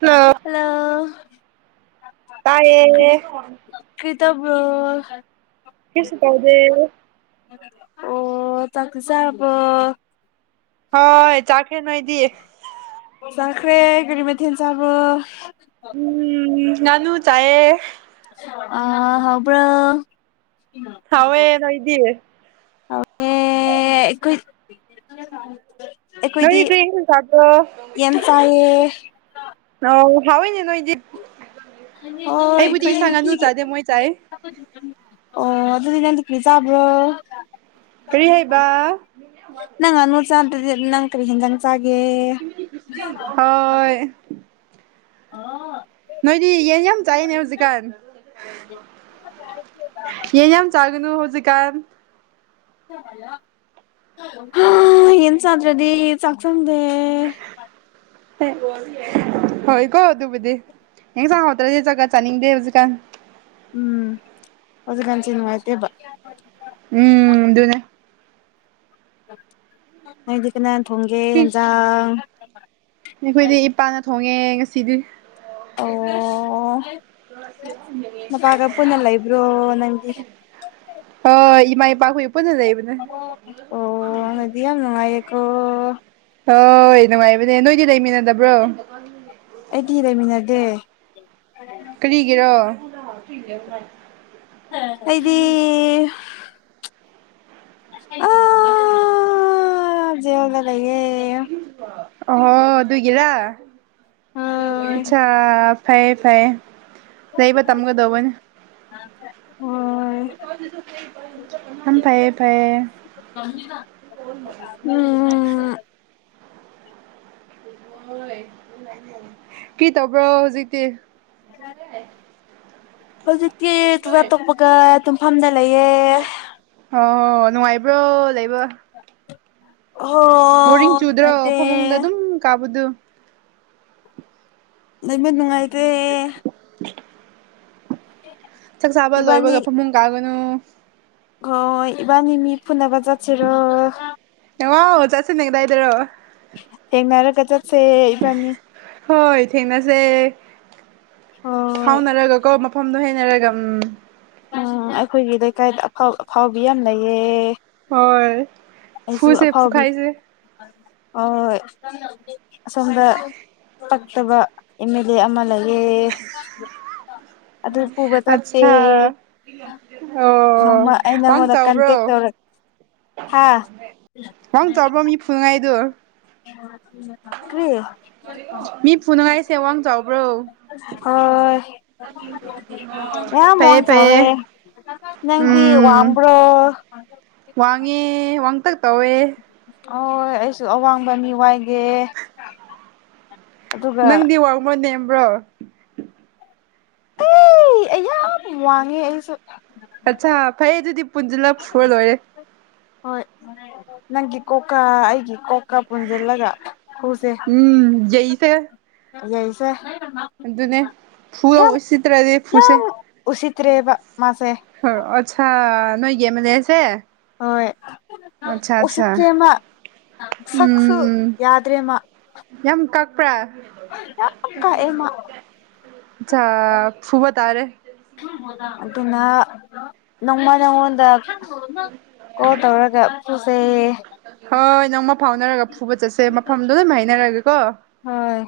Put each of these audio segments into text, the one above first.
hello hello ꯇꯥꯏꯌꯦ ꯕꯨ ꯀꯁꯨ ꯀꯥꯎꯗꯦ ꯑꯣ ꯇꯁꯕ ꯍꯣꯏ ꯆꯥꯈꯦ ꯅꯣꯏꯗꯤꯌꯦ ꯀꯦꯒꯔꯤ ꯃ ꯊꯦꯟ ꯆꯥꯕꯕꯨ ꯎꯝ ꯅꯅꯨ ꯆꯌꯦ ꯑ ꯍꯕ꯭ꯔꯣ ꯍꯋꯥꯦ ꯅ ꯏꯦ ꯑꯦꯈꯣꯏ ꯑꯩꯔꯤ ꯀ ꯀꯗ ꯌꯦꯟ ꯆꯥꯏꯌꯦ ꯑꯥꯎ ꯍꯥꯎꯣꯏꯅꯦ ꯅꯣꯏ ꯑꯣ ꯑꯩꯈ ꯆꯥꯗꯦ ꯃꯣꯏ ꯆꯥꯏ ꯑꯣ ꯑꯗꯨ ꯑꯗꯨꯗꯤꯅꯗ ꯀ ꯆꯥꯕ꯭ꯔꯣ ꯐꯔꯤ ꯍꯥꯏꯩꯕ ꯁꯥꯟꯇꯗꯤ ꯅꯪ ꯀꯔꯤ ꯍꯖꯪ ꯆꯒꯦ ꯍꯣꯏ ꯑꯥ ꯅꯣꯏꯗꯤ ꯌꯦꯟ ꯌꯥꯝ ꯆꯥꯏꯅꯦ ꯍꯧꯖꯤꯛꯀꯥꯟ ꯌꯦ ꯌꯥꯝ ꯌꯥꯝ ꯆꯥꯒꯅꯨ ꯍꯧꯖꯤꯛ ꯀꯥꯟ ꯌꯦꯟꯁꯗ꯭ꯔꯗꯤ ꯆꯥꯛ ꯆꯪꯗꯦ ꯍꯣꯏ ꯀꯣ ꯇꯨ ꯗꯤꯦ ꯍ ꯁꯉꯣ ꯇ꯭ꯔꯗꯤꯦ ꯆꯒꯠ ꯆꯥꯅꯤꯡꯗꯦ ꯍꯧꯖꯤ ꯀꯥꯟ ꯎꯝ ꯍꯧꯖꯤꯛ ꯀꯥꯟꯁꯤꯅꯨꯡꯉꯥꯏꯇꯦꯕ ꯎꯝꯗꯨꯅꯦ ꯅꯣꯏꯗꯤ ꯀꯅꯥ ꯊꯣꯡꯒꯦ ꯑꯦꯟꯖꯥꯡ ꯑꯩꯈꯣꯏꯗꯤ ꯏꯄꯥꯅ ꯊꯣꯡꯉꯦ ꯉꯁꯤꯗꯤ ꯑꯣ ꯃ ꯄꯒ ꯄꯨꯅ ꯂꯩꯕ꯭ꯔꯣ ꯅꯪꯗꯤ ꯑ ꯏꯃꯥ ꯏꯄꯥ ꯈꯣꯏ ꯄꯨꯟꯅ ꯂꯩꯕꯅꯦ ꯅꯣꯏꯗꯤ ꯌꯥꯝ ꯅꯨꯡꯉꯥꯏꯌꯦꯀꯣ ꯑꯣ ꯍꯣꯏ ꯅꯨꯡꯉꯥꯏꯕꯅꯦ ꯅꯣꯏꯗꯤ ꯂꯩꯃꯤꯟꯅꯗꯕ꯭ꯔꯣ ꯑꯩꯗꯤ ꯂꯩꯃꯤꯟꯅꯗꯦ ꯀꯔꯤꯒꯤꯔꯣ ꯑꯩꯗꯤ ꯑ ꯖꯦꯜ ꯗ ꯂꯩ ꯌꯦ ꯑꯣ ꯑꯗꯨꯒꯤꯗꯔ ꯍꯣꯏ ꯑꯆꯥ ꯐꯩꯌꯦ ꯐꯩꯌꯦ ꯂꯩꯕ ꯇꯝꯒꯗꯧꯕꯅꯤ [unintelligible] ꯑꯝ ꯐꯥꯏꯌꯦ ꯐꯥꯏꯌꯦ ꯎꯝ ꯎ ꯀꯤ ꯇꯧꯕ꯭ꯔꯣ ꯍꯧꯖꯤꯛꯇꯤ ꯍꯧꯖꯤꯛꯇꯤ ꯇꯨꯋꯦꯞ ꯇꯣꯛꯄꯒ ꯇꯨꯡꯐꯝꯗꯟ ꯑꯣ ꯅꯨꯡꯉꯥꯏꯕ꯭ꯔꯣ ꯂꯩꯕ ꯍꯣ ꯕꯣꯔꯤꯡ ꯆꯨꯗ꯭ꯔꯣ ꯅꯨꯡꯉꯥꯏꯇꯦ ꯐꯃꯨꯡꯗ ꯑꯗꯨꯝ ꯀꯥꯕꯗꯨ ꯅꯩꯃ ꯅꯨꯡꯉꯥꯏꯇꯔꯦ ꯆꯥꯛ ꯆꯥꯕ ꯂꯣꯏꯕꯒ ꯐꯃꯨꯡ ꯀꯥꯒ ꯅꯣ ꯍ ꯏꯕꯥꯅꯤꯃꯤ ꯐꯨꯅꯥꯕ ꯆꯠꯁꯦꯔꯣ ꯗꯔꯣ ꯍꯦꯡꯅꯔ ꯀ ꯆꯠꯁꯦ ꯏꯕꯅꯤ ꯍꯣꯏ ꯊꯦꯡꯅꯁꯦ ꯍꯣꯏ ꯐꯥꯎꯅꯔꯒ ꯀꯣ ꯃꯐꯝ ꯗꯣ ꯍꯩꯅꯔꯒ ꯎꯝ ꯎꯝ ꯑꯩꯈꯣꯏꯒꯤ ꯂꯩꯀꯥꯏꯗ ꯑꯐ ꯑꯐꯥꯎꯕꯤ ꯌꯥꯝ ꯂꯩꯌꯦ ꯍꯣꯏ ꯑꯩꯁꯨ ꯐꯨꯁꯦ ꯑꯐꯥꯎꯕꯤ ꯐꯨꯈꯥꯏꯁꯦ ꯍꯣꯏ ꯑꯁꯣꯝꯗ ꯄꯛꯇꯕ ꯑꯦꯝ ꯃꯦ ꯂꯦ ꯑꯃ ꯂꯩ ꯌꯦ ꯑꯗꯨ ꯐꯨꯕ ꯆꯠꯇꯦ ꯑꯠꯁꯥ ꯑꯣ ꯋꯥꯪꯡ ꯅꯪꯉꯣꯟꯗ ꯆꯥꯎꯕ꯭ꯔꯣ ꯀꯟꯇꯦꯛ ꯇꯧꯔꯛ ꯍꯥ ꯋꯥꯪ ꯆꯥꯎꯕ ꯃꯤ ꯐꯨꯉꯥꯏꯗꯨ ꯀ꯭ꯔꯤ ꯑꯧ ꯍ ꯌꯥꯝ ꯃꯡ ꯐꯩꯌꯦ ꯁꯋꯦ ꯐꯩꯌꯦ ꯅꯪꯗꯤ ꯎꯝ ꯋꯥꯡꯕꯔꯣ ꯋꯥꯡꯉꯦ ꯋꯥꯡꯇꯛ ꯇꯧꯋꯦ ꯍꯣꯏ ꯑꯩꯁꯨ ꯑꯋꯥꯡꯕ ꯃꯤ ꯋꯥꯏꯒꯦ ꯑꯗꯨꯒ ꯅꯪꯗꯤ ꯋꯥꯡꯕ꯭ꯔꯣ ꯅꯦꯝꯕ꯭ꯔꯣ ꯑꯩ ꯑꯩ ꯌꯥꯝ ꯋꯥꯡꯉꯦ ꯑꯩꯁꯨ ꯑꯠꯆꯥ ꯐꯩꯌꯦ ꯑꯗꯨꯗꯤ ꯄꯨꯟꯖꯤꯜꯂ ꯐꯨꯔ ꯂꯣꯏꯔꯦ ꯍꯣꯏ ꯅꯪꯒꯤ ꯀꯣꯀꯥ ꯑꯩꯒꯤ ꯀꯣ ꯀ ꯄꯨꯟꯖꯤꯜꯂꯒ ꯐꯨꯁꯦ ꯎꯝ ꯌꯩꯁꯦ ꯌꯩꯁꯦ ꯑꯗꯨꯅꯦ ꯐꯨ ꯌꯥꯝ ꯎꯁꯤꯠꯇ꯭ꯔꯗꯤ ꯐꯨꯁꯦ ꯌꯥꯝ ꯎꯁꯤꯠꯇ꯭ꯔꯦꯕ ꯃꯥꯁꯦ ꯍ ꯑꯠꯆꯥꯥ ꯅꯣꯏ ꯌꯦ ꯃ ꯂꯩꯁꯦ ꯍꯣꯏ ꯑꯆꯥ ꯑꯠꯆꯥ ꯎꯁꯤꯠꯇ꯭ꯔꯦ ꯃꯥ ꯁꯛꯁꯨ ꯌꯥꯗ꯭ꯔꯦꯃ ꯌꯥꯝ ꯀꯥꯛꯄ꯭ꯔꯥ ꯥꯌꯥꯝ ꯀꯥꯛꯑꯦ ꯃꯥ ꯑꯠꯁꯥ ꯐꯨꯕ ꯇꯥꯔꯦ ꯑꯗꯨꯅ ꯅꯣꯡꯃ ꯅꯉꯣꯟꯗ ꯀꯣꯜ ꯇꯧꯔꯒ ꯄꯨꯁꯦ ꯍꯣꯏ ꯅꯣꯡꯃ ꯐꯥꯎꯅꯔꯒ ꯐꯨꯕ ꯆꯠꯁꯦ ꯃꯐꯝꯗꯣ ꯂꯣꯏꯝ ꯍꯥꯏꯅꯔꯒꯦꯀꯣ ꯍꯣꯏ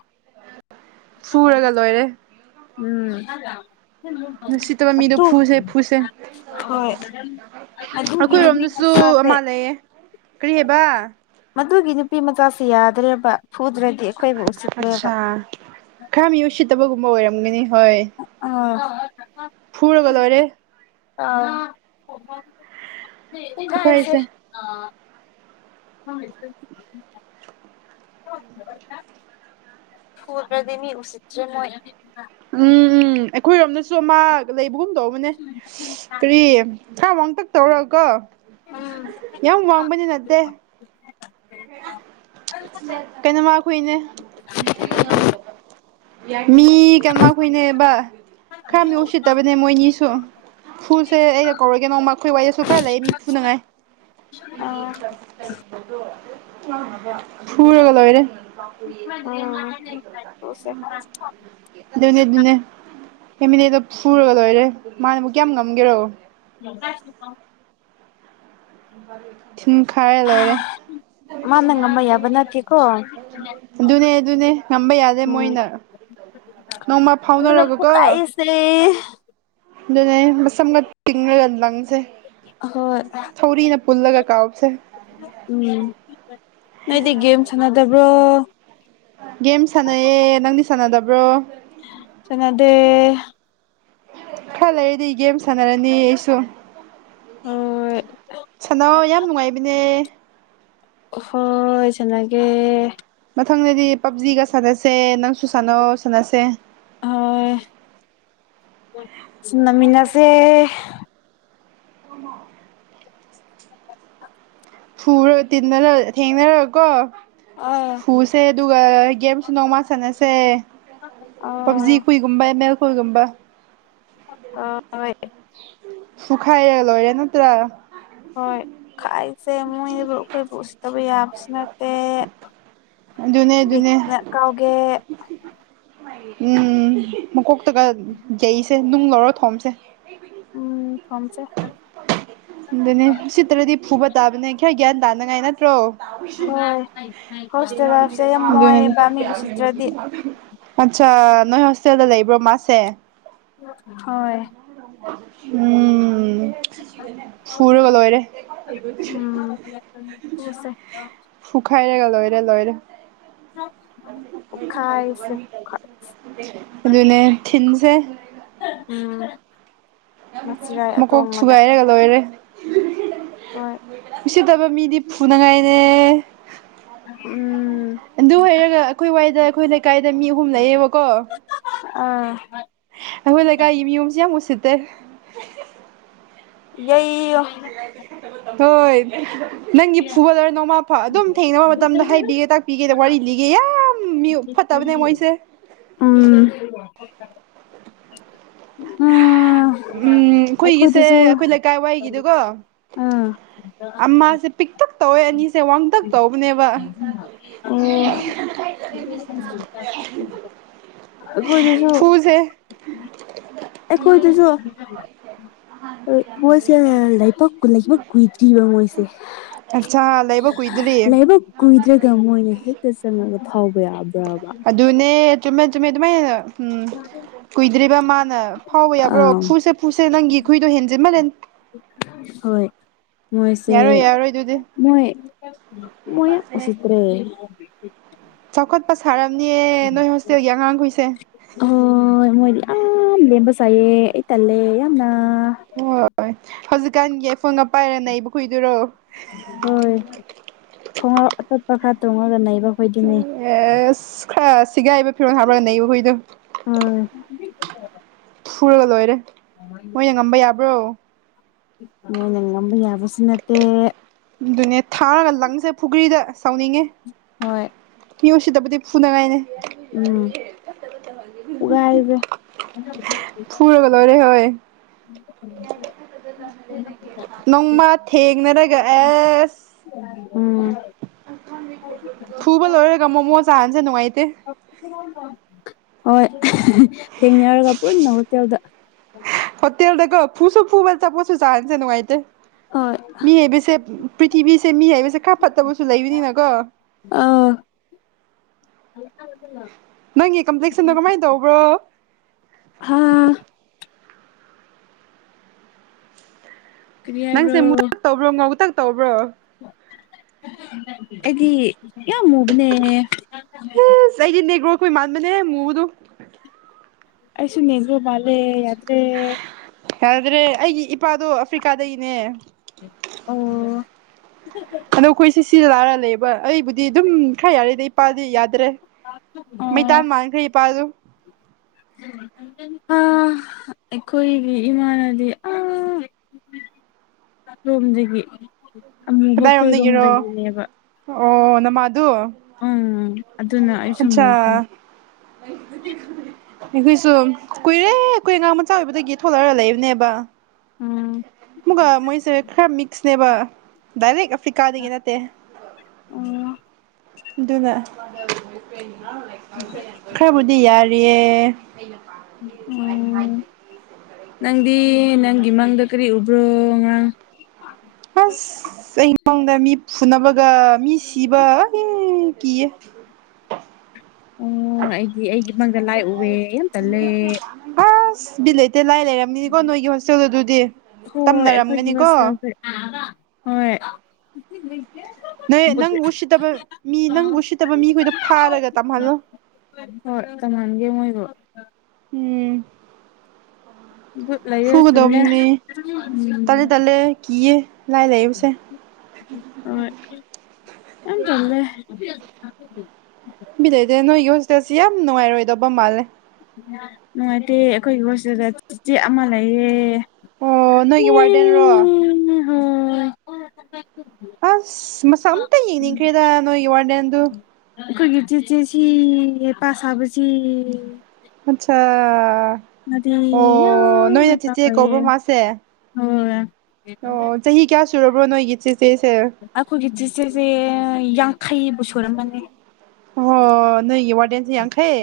ꯐꯨꯔꯒ ꯂꯣꯏꯔꯦ ꯎꯝ ꯇ ꯅꯨꯡꯁꯤꯠꯇꯕ ꯃꯤꯗꯣ ꯐꯨꯁꯦ ꯐꯨꯁꯦ ꯍꯣꯏ ꯑꯗꯨꯒꯤ ꯅꯨꯄꯤ ꯑꯩꯈꯣꯏꯔꯣꯝꯗꯁꯨ ꯃꯆꯥꯁꯦ ꯑꯃꯥ ꯂꯩꯌꯦꯦ ꯀꯔꯤ ꯍꯥꯏꯕ ꯃꯗꯨꯒꯤ ꯅꯨꯄꯤ ꯃꯆꯥꯁꯤ ꯌꯥꯗ꯭ꯔꯦꯕ ꯐꯨꯗ꯭ꯔꯗꯤ ꯑꯩꯈꯣꯏꯕꯨ ꯎꯁꯤꯛꯇ꯭ꯔꯦꯕ ꯐꯠꯇꯕꯒꯨꯝꯕ ꯑꯣꯏꯔꯝꯒꯅꯤ ꯍꯣꯏ ꯐꯨꯔꯒ ꯂꯣꯏꯔꯦ ꯑ ꯈꯁꯦ ꯐꯨꯈꯥꯏꯁꯦ ꯍ ꯐ꯭ꯔꯗꯦꯃꯤ ꯎꯆ꯭ꯔꯦ ꯃꯣꯏ ꯎꯝ ꯎꯝ ꯑꯩꯈꯣꯏꯔꯣꯝꯅꯁꯨ ꯃꯥ ꯂꯩꯕꯒꯨꯝ ꯇꯧꯕ ꯑꯃꯅꯦ ꯀꯔꯤ ꯈꯔ ꯋꯥꯡꯇꯛ ꯇꯧꯔ ꯀꯣ ꯎꯝ ꯌꯥꯝ ꯋꯥꯡꯕꯅꯤ ꯅꯠꯇꯦ ꯀꯩꯅ ꯃꯥꯈꯏꯅꯦ ꯃꯤ ꯀꯩꯅꯣꯃꯈꯣꯏꯅꯦꯕ ꯈꯔ ꯃꯤ ꯎꯁꯤꯠꯇꯕꯅꯦ ꯃꯣꯏꯅꯤꯁꯨ ꯐꯨꯁꯦ ꯑꯩꯅ ꯀꯧꯔꯒꯦ ꯅꯃ ꯑꯩꯈꯣꯏ ꯋꯥꯔꯤꯏꯗꯁꯨ ꯈꯔ ꯂꯩ ꯃꯤ ꯐꯨꯅꯉꯥꯏ ꯑꯥ ꯁꯔꯒ ꯂꯅꯦ ꯎꯝ ꯄꯨꯁꯦ ꯅꯦ ꯅꯦ ꯐꯦꯃꯤꯅꯦꯗꯣ ꯐꯨꯔꯒ ꯂꯣꯏꯔꯦ ꯃꯥꯅꯦꯕꯨꯛ ꯀꯌꯥꯝ ꯉꯝꯒꯦꯔꯣ ꯌꯒ ꯁꯤꯄ ꯊꯤꯟ ꯈꯥꯏꯔꯦ ꯂꯣꯏꯔꯦ ꯃꯥꯅ ꯉꯝꯕ ꯌꯥꯕ ꯅꯠꯇꯦꯀꯣ ꯑꯗꯨꯅꯦ ꯑꯗꯨꯅꯦ ꯉꯝꯕ ꯌꯥꯗꯦ ꯎꯝ ꯃꯣꯏꯅ ꯅꯣꯡꯃ ꯑꯗꯨꯅ ꯄꯨ ꯀꯥꯏꯁꯦ ꯑꯗꯨꯅꯦꯁꯝꯒ ꯇꯤꯡꯦꯜꯗꯪ ꯍꯣꯏ ꯇꯧꯔꯤ ꯄꯨꯜꯂꯒ ꯀꯥꯎꯁꯦ ꯅꯗꯤ ꯦꯝ ꯆꯉꯗꯕ꯭ꯔꯣ ꯒꯦꯝ ꯁꯥꯟꯅꯩꯌꯦꯦ ꯅꯪꯗꯤ ꯁꯥꯟꯅꯗꯕ꯭ꯔꯣ ꯆꯗ ꯈꯔ ꯂꯩꯔꯗꯤ ꯒꯦꯝ ꯁꯥꯟꯅꯔꯅꯤ ꯑꯩꯁꯨ ꯍꯣꯏ ꯁꯥꯅꯧ ꯌꯥꯝ ꯅꯨꯡꯉꯥꯏꯕꯅꯦ ꯍꯣꯏ ꯆꯅꯒꯦ ꯃꯊꯪꯗꯗꯤ ꯄꯞꯖꯤꯒ ꯁꯥꯟꯅꯁꯦ ꯅꯪꯁꯨ ꯁꯥꯟꯅꯧ ꯁꯥꯟꯅꯁꯦ ꯍꯅꯃꯤꯅꯥꯁꯦ ꯑꯃ ꯁꯨꯔ ꯇꯤꯟꯅꯔ ꯊꯦꯡꯅꯔꯀꯣ ꯑꯥ ꯐꯨꯁꯦ ꯑꯗꯨꯒ ꯒꯦꯝꯁꯨ ꯅꯣꯡꯃ ꯁꯥꯟꯅꯁꯦ ꯄꯕꯖꯤ ꯑꯥ ꯀꯏꯒꯨꯝꯕ ꯑꯃꯦꯜ ꯈꯏꯒꯨꯝꯕ ꯍ ꯁꯨꯈꯥꯏꯂꯣ ꯌꯦ ꯅꯠꯇ꯭ꯔꯥ ꯍꯣꯏ ꯈꯥꯏꯁꯦ ꯃꯣꯏꯕꯨ ꯑꯩꯈꯣꯏꯕꯨ ꯎꯁꯤꯠꯇꯕ ꯌꯥꯕꯁꯨ ꯅꯠꯇꯦ ꯑꯗꯨꯅꯦ ꯑꯗꯨꯅꯦ ꯅ ꯀꯥꯎꯦ ꯎꯝ ꯃꯀꯣꯛꯇꯒ ꯌꯩꯁꯦ ꯅꯨꯡ ꯂꯧꯔꯣ ꯊꯣꯝꯁꯦ ꯎꯝ ꯊꯝꯁꯦ ꯑꯗꯨ ꯑꯗꯨꯅꯦ ꯁꯤꯠꯇ꯭ꯔꯗꯤ ꯐꯨꯕ ꯇꯥꯕꯅꯦ ꯈꯌꯥ ꯒ꯭ꯌꯥꯟ ꯇꯥꯅꯉꯥꯏ ꯅꯠꯇ꯭ꯔꯣ ꯍꯣꯏ ꯍꯣꯁꯇꯦꯜ ꯂꯥꯏꯐꯁꯦ ꯌꯥꯝ ꯋꯥꯏꯑꯦꯕ ꯃꯤ ꯎꯁꯤꯠꯇ꯭ꯔꯗꯤ [unintelligible] ꯑꯠꯆꯥ ꯅꯣꯏ ꯍꯣꯁꯇꯦꯜꯗ ꯂꯩꯕ꯭ꯔꯣ ꯃꯥꯁꯦ ꯍꯣꯏ ꯎꯝ ꯐꯣꯔꯒ ꯂꯣꯣꯏꯔ ꯇꯣꯁꯦ ꯂꯣꯏꯔꯦ ꯎꯞꯈꯥꯏꯁꯦ ꯑꯗꯨꯅꯦ ꯊꯤꯟ ꯎꯝ ꯃꯆꯤꯔꯥꯏ ꯃꯀꯣꯛ ꯑꯇꯣꯡꯕꯗ ꯊꯨꯒꯥꯏꯔꯒ ꯂꯣꯏꯔꯦ ꯍꯣꯏ ꯆꯠꯇꯕ ꯃꯤꯗꯤ ꯐꯨꯅꯉꯥꯏꯅꯦ ꯎꯝ ꯑꯗꯨ ꯑꯣꯏꯔꯒ ꯑꯩꯈꯣꯏ ꯋꯥꯏꯗ ꯑꯩꯈꯣꯏ ꯀꯥꯏꯗ ꯃꯤ ꯑꯍꯨꯝ ꯂꯩꯌꯦꯕꯀꯣ ꯑꯥ ꯑꯩꯈꯣꯏ ꯂꯩꯀꯥꯏꯒꯤ ꯃꯌꯨꯝꯁꯤ ꯌꯥꯝ ꯃꯨꯁꯤꯠꯇꯦ ꯌꯏꯌꯣ ꯍꯣꯏ ꯅꯪꯒꯤ ꯐꯨꯠꯕꯣꯂꯔ ꯅꯣꯡꯃꯥ ꯐ ꯑꯗꯨꯝ ꯊꯦꯡꯅꯕ ꯃꯇꯝꯗ ꯍꯥꯏꯕꯤꯒꯦ ꯇꯥꯛꯄꯤꯒꯦꯅ ꯋꯥꯔꯤ ꯂꯤꯒꯦ ꯌꯥꯝ ꯐꯠꯇꯕꯅꯦ ꯃꯣꯏꯁꯦ ꯎꯝ ꯎꯝ ꯎꯝ ꯑꯩꯈꯣꯏꯒꯤꯁꯦ ꯑꯩꯈꯣꯏ ꯂꯩꯀꯥꯏ ꯑꯩꯈꯣꯏꯗꯁꯨ ꯋꯥꯏꯒꯤꯗꯨꯀꯣ ꯑꯃꯁꯦ ꯁꯨ ꯄꯤꯛꯇꯛ ꯇꯧꯋꯦ ꯑꯅꯤꯁꯦ ꯋꯥꯡꯇꯛ ꯇꯧꯕꯅꯦꯕ ꯈꯣꯏꯗꯁꯨ ꯐꯨꯁꯦ ꯑꯩꯈꯣꯏꯗꯨꯁꯨ ꯃꯣꯏꯁꯦ ꯂꯩꯄꯥꯛ ꯂꯩꯄ ꯀꯨꯏꯗ꯭ꯔꯤꯕ ꯃꯣꯏꯁꯦ ꯑꯠꯆꯥ ꯂꯩꯕ ꯀꯨꯏꯗ꯭ꯔꯤ ꯂꯥꯏꯕꯛ ꯀꯨꯏꯗ꯭ꯔꯒ ꯃꯣꯏꯅ ꯍꯦꯛꯇ ꯆꯪꯉꯛ ꯑꯗꯨꯅꯦ ꯆꯨꯝꯃꯦ ꯆꯨꯝꯃꯦ ꯑꯗꯨꯃꯥꯏꯅ ꯎꯝ ꯀꯨꯏꯗ꯭ꯔꯤꯕ ꯃꯥꯅ ꯐꯥꯎꯕ ꯌꯥꯕ꯭ꯔꯣ ꯑꯥ ꯐꯨꯁꯦ ꯐꯨꯁꯦ ꯅꯪꯒꯤ ꯈꯨꯏꯗꯣ ꯍꯦꯟꯖꯦ ꯃꯥꯂꯦꯟ ꯍꯣꯏ ꯃꯣꯏꯁꯦ ꯃꯣꯏ ꯃꯣꯏ ꯎ ꯎꯆꯠ꯭ꯔꯦ ꯆꯈꯠ ꯄ ꯁꯔ ꯑꯣ ꯃꯣꯏꯗꯤ ꯌꯥꯝ ꯂꯦꯝꯕ ꯁꯥꯏꯌꯦ ꯑꯩ ꯇꯜꯂꯦ ꯌꯥꯝꯅ ꯍꯣꯏ ꯍꯧꯖꯤꯛꯀꯥꯟꯒꯤ ꯄꯥꯏꯔ ꯅꯩꯕ ꯈꯣꯏꯗꯨꯔꯣ ꯍꯣꯏ ꯈꯣꯡꯥꯎ ꯑꯇꯣꯞꯄ ꯈꯔ ꯇꯣꯡꯉꯒ ꯑꯩꯈꯣꯏꯗꯤꯅꯦ ꯑꯦꯁ ꯈꯔ ꯁꯤꯒꯥꯏꯕ ꯐꯤꯔꯣꯟꯜ ꯍꯥꯞꯄꯣ ꯅꯩꯕꯨ ꯍꯨꯏꯗꯣ ꯍꯣꯏ ꯁꯨꯔꯒ ꯂꯣꯏꯔꯦ ꯃꯣꯏꯅ ꯉꯝꯕ ꯌꯥꯕ꯭ꯔꯣ ꯃꯣꯏꯅ ꯉꯝꯕ ꯌꯥꯕꯁꯨ ꯅꯠꯇꯦ ꯑꯗꯨꯅꯦ ꯊꯥꯔꯒ ꯂꯪꯁꯦ ꯄꯨꯈ꯭ꯔꯤꯗ ꯁꯥꯎꯅꯤꯡꯉꯤ ꯍꯣꯏ ꯃꯤꯑꯣꯏꯁꯤꯗꯕꯨꯗꯤ ꯐꯨꯅꯉꯥꯏꯅꯤ ꯎꯝ ꯎꯒꯕꯦ ꯐꯨꯔꯒꯂꯔꯦ ꯍꯣꯏ ꯅꯣꯡꯃ ꯊꯦꯡꯅꯔꯒ ꯑꯦꯁ ꯎꯝ ꯐꯨꯕꯥ ꯂꯣꯏꯔꯒ ꯃꯣꯃꯣ ꯆꯥꯍꯟꯁꯦ ꯅꯨꯡꯉꯥꯏꯇꯦ ꯀ [unintelligible] ꯍꯣꯏ ꯊꯦꯡꯅꯔꯒ ꯄꯨꯟꯅ ꯍꯣꯇꯦꯜꯗ ꯍꯣꯇꯦꯜꯗꯥ ꯐꯨꯁꯨ ꯐꯨꯕꯦꯜ ꯆꯣꯁꯨ ꯆꯍꯁꯦ ꯅꯅꯨꯡꯉꯥꯏꯦ ꯍꯣꯏ ꯃꯤ ꯍꯥꯏꯕꯁꯦ ꯄ꯭ꯔꯤꯊꯤꯕꯤꯁꯦ ꯃꯤ ꯍꯥꯏꯩꯕꯁꯦ ꯀꯥ ꯐꯠꯇꯕꯁꯨ ꯂꯩꯕꯅꯤꯅꯀꯣ ꯑꯥ ꯍ ꯅꯪꯒꯤ ꯀꯝꯄ꯭ꯂꯦꯛꯁꯟꯗꯣ ꯀꯃꯥꯏꯅ ꯇꯧꯕ꯭ꯔꯣ [inaudible] ꯍꯥꯥ ꯀꯔꯤ ꯅꯪꯁꯦ ꯃꯨꯛꯇꯛ ꯇꯧꯕ꯭ꯔꯣ ꯉꯥꯎꯨ ꯇꯛ ꯇꯧꯕ꯭ꯔꯣ ꯍ [inaudible] ꯑꯩꯗꯤ ꯌꯥꯝ ꯃꯨꯕꯅꯦ ꯍ‌ꯣꯏ ꯃꯥꯟꯕꯅꯦ ꯃꯨꯕꯗ‌ꯣ ꯑꯩꯁꯨꯨ ꯅ‌ꯦꯒꯔ‌ꯣ ꯃꯥꯜꯂꯦ ꯌꯥꯗꯔ‌ꯦ ꯌꯥꯗ꯭ꯔꯦ ꯑꯩꯒꯤ ꯏꯄꯥꯗꯣ ꯑꯐ꯭ꯔꯤꯀꯥꯗꯒꯤꯅꯦ ꯑꯣ [unintelligible] ꯑꯗꯣ ꯈꯣꯏꯁꯤ ꯁꯤ ꯁꯤꯗ ꯂꯥꯛꯑꯒ ꯂꯩꯕ ꯑꯩꯕꯨꯗꯤ ꯑꯗꯨꯝ ꯈꯔ ꯌꯥꯔꯦꯗ ꯏꯄꯥꯗꯤ ꯌꯥ ꯭ꯗꯔꯦ ꯑꯣ ꯃꯩꯇꯥꯟ ꯃꯥꯟꯈ꯭ꯔꯦ ꯏꯄꯥꯗ‌ꯣ ꯑꯥ ꯑꯈ‌ꯣꯏꯒꯤ ꯏꯃꯥ ꯅꯗꯤ ꯑꯥ ꯔꯣꯝꯖꯤꯒꯤ ꯀꯗꯥꯏꯔꯣꯝꯗꯒꯤꯔꯣ ꯑꯣ ꯅꯃꯥꯗꯨ ꯎꯝ ꯑꯗꯨꯅ ꯑꯩꯁꯨ ꯑꯠꯁꯥ ꯃꯨꯈ꯭ꯔꯦ ꯑꯩꯈꯣꯏꯁꯨ ꯀꯨꯏꯔꯦ ꯀꯨꯏ ꯑꯉꯥꯡ ꯃꯆꯥ ꯑꯣꯏꯕꯗꯒꯤ ꯊꯣꯛꯂꯛꯑꯒ ꯂꯩꯕꯅꯦꯕ ꯎꯝ ꯃꯨꯛꯒ ꯃꯣꯏꯁꯦ ꯈꯔ ꯃꯤꯛꯁꯅꯦꯕ ꯗꯥꯏꯔ‌ꯦꯛ ꯑꯐ꯭ꯔꯤꯀꯥꯗꯒꯤ ꯅꯠꯇꯦ ꯑꯣ ꯑꯗꯨꯅ ꯈꯔꯕꯨꯗꯤ ꯌꯥꯔꯤꯌꯦ ꯑꯣ ꯅꯪꯗꯤ ꯅꯪꯒꯤ ꯃꯪꯗ ꯀꯔꯤ ꯎꯕ꯭ꯔꯣ ꯉꯔꯥꯡ ꯑꯁ ꯑꯩ ꯃꯪꯗ ꯃꯤ ꯐꯨꯅꯕꯒ ꯃꯤ ꯁꯤꯕ ꯑꯩꯏ ꯀꯤꯌ‌ꯦ ꯑꯣ ꯑꯩꯒꯤ ꯑꯩꯒꯤ ꯃꯪꯗ ꯂꯥꯏ ꯎꯋꯦ ꯌꯥꯝ ꯇꯜꯂꯦ ꯑꯁ ꯕꯤꯠ ꯂꯩ ꯇ‌ꯦ ꯂꯥꯏ ꯂꯩꯔꯝꯃꯤꯅꯤꯀꯣ ꯅꯣꯏꯒꯤ ꯍꯣꯁꯇꯦꯜ ꯑꯗꯨꯗꯤ ꯍꯣꯏ ꯑꯩꯈꯣꯏꯒꯤ ꯍ‌ꯣꯁꯇ‌ꯦꯜꯁ‌ꯦ [inaudible] ꯍꯣꯏ ꯅꯣꯏ ꯅꯪꯕꯨ ꯎꯁꯤꯠꯇꯕ ꯃꯤ ꯅꯪꯕꯨ ꯎꯁꯤꯠꯇꯕ ꯃꯤꯈꯣꯏꯗꯣ ꯐꯥꯔꯒ ꯇꯝꯍꯜꯂꯣ ꯍ‌ꯣꯏ ꯇꯝꯍꯟꯒ ꯔ‌ꯣ [inaudible] ꯎꯝ ꯚꯨꯠ ꯂꯩꯔ‌ꯦ ꯑꯁ ꯇꯜꯂ‌ꯦ ꯐꯨꯒꯗꯧꯕꯅꯦ ꯇꯜꯂꯦ ꯎꯝ ꯇꯜꯂꯦ ꯀꯤꯌꯦ ꯂꯥꯏ ꯂꯩꯕꯁꯦ ꯍ‌ꯣꯏ ꯌꯥꯝ ꯇꯜꯂ‌ꯦ [inaudible] ꯕꯤꯠ ꯂꯩꯗꯦ ꯅꯣꯏꯒꯤ ꯍꯣꯁꯇꯦꯜꯁꯤ ꯌꯥꯝ ꯅꯨꯡꯉꯥꯏꯔꯣꯏꯗꯕ ꯃꯥꯜꯂꯦ ꯅꯨꯡꯉꯥꯏꯇꯦ ꯑꯩꯈꯣꯏꯒꯤ ꯍꯣꯁꯇꯦꯜꯗ ꯑ ꯆꯦ ꯑꯃ ꯂꯩꯌꯦ ꯑꯣ ꯅꯣꯏꯒꯤ ꯋꯥꯔꯗꯦꯟꯔꯣ ꯑꯣ [unintelligible] ꯑꯁ ꯃꯁꯛ ꯑꯝꯇ ꯌ‌ꯦꯡꯅꯤꯡꯈꯔ‌ꯦꯗ ꯅ‌ꯣꯏꯒꯤ ꯋꯥꯔ ꯑꯩꯈꯣꯏꯒꯤ ꯆ‌ꯦꯆꯦꯁꯤ ꯍꯩꯄꯥ ꯁꯥꯕꯁꯤ ꯑꯆꯥ ꯃꯗꯤ ꯌꯥꯝ ꯑꯣ ꯅꯣꯏꯅ ꯍꯩꯄꯥ ꯆꯦꯆꯦ ꯁꯥꯏꯌꯦ ꯀꯧꯕ꯭ꯔ ꯃꯥꯁꯦ ꯍꯣꯏ ꯑꯣ ꯆꯍꯤ ꯀꯌꯥ ꯁꯨꯔꯕ꯭ꯔꯣ ꯅꯣꯏꯒꯤ ꯆꯦ ꯑꯩꯈꯣꯏꯒꯤ ꯆꯦꯆꯦꯁꯦ ꯌꯥꯡꯈꯩꯕꯨ ꯁꯨꯔꯝꯃꯅꯤ ꯑꯣ ꯅ‌ꯣꯏꯒꯤ ꯋꯥꯔꯗ‌ꯦꯟꯁ‌ꯦ ꯌꯥꯡꯈꯩ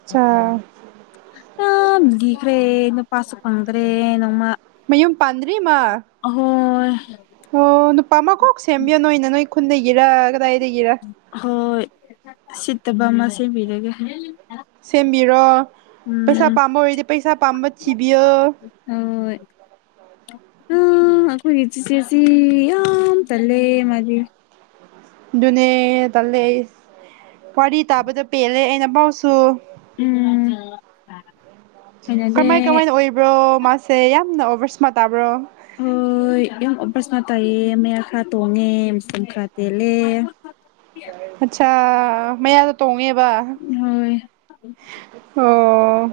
ꯑꯠꯁꯥ ꯑ ꯂꯤꯈ꯭ꯔꯦ ꯅꯨꯄꯥꯁꯨ ꯐꯪꯗ꯭ꯔꯦ ꯅ‌ꯣꯡꯃ ꯃꯌꯨꯝ ꯄꯥꯟꯗꯔꯤ ꯃꯥ ꯑꯍꯣꯏ ꯑꯣ ꯅꯨꯄꯥ ꯑꯃ ꯀꯣꯛ ꯁꯦꯝꯕꯤꯌꯣ ꯅꯣꯏꯅ ꯅꯣꯏ ꯈꯨꯟꯗꯒꯤꯔ ꯀꯗꯥꯏ ꯍꯣꯏ ꯁꯤꯠꯇꯕ ꯑꯃ ꯁ‌ꯦꯝꯕꯤꯔꯒꯦ ꯁꯦꯝꯕꯤꯔꯣ ꯄꯩꯁꯥ ꯄꯥꯝꯕ ꯑꯣꯏꯔꯗꯤ ꯄꯩꯁꯥ ꯄꯥꯝꯕ ꯊꯤꯕꯤꯌꯨ ꯍꯣꯏ ꯎꯝ ꯑꯩꯈꯣꯏꯒꯤ ꯆꯤꯆꯦꯁꯤ ꯌꯥꯝ ꯇꯜꯂꯦ ꯃꯥꯗꯤ ꯑꯗꯨꯅꯦ ꯇꯜꯂꯦ ꯑꯩ ꯋꯥꯔꯤ ꯇꯥꯕꯗ ꯄꯦꯜꯂꯦ ꯑꯩꯅ ꯄꯥꯎꯁꯨ ꯎꯝ ꯍꯩꯅꯗꯦ ꯀꯃꯥꯏ ꯀꯃꯥꯏꯅ ꯑꯣꯏꯕ꯭ꯔꯣ ꯃꯥꯁꯦ ꯌꯥꯝꯅ ꯑꯣꯕꯔ ꯁꯃꯥꯔꯠ ꯇꯥꯕ꯭ꯔꯣ ꯍꯣꯏ ꯌꯥꯝ ꯑꯣꯕꯔ ꯁꯃꯥꯔꯠ ꯇꯥꯌꯦ ꯃꯌꯥ ꯈꯔ ꯇꯣꯡꯉꯦ ꯃꯆꯜ ꯈꯔ ꯇꯦꯜꯂꯦ ꯑꯆꯥ ꯃꯌꯥꯗ ꯇꯣꯡꯒꯦ ꯍꯣꯏ ꯑꯣ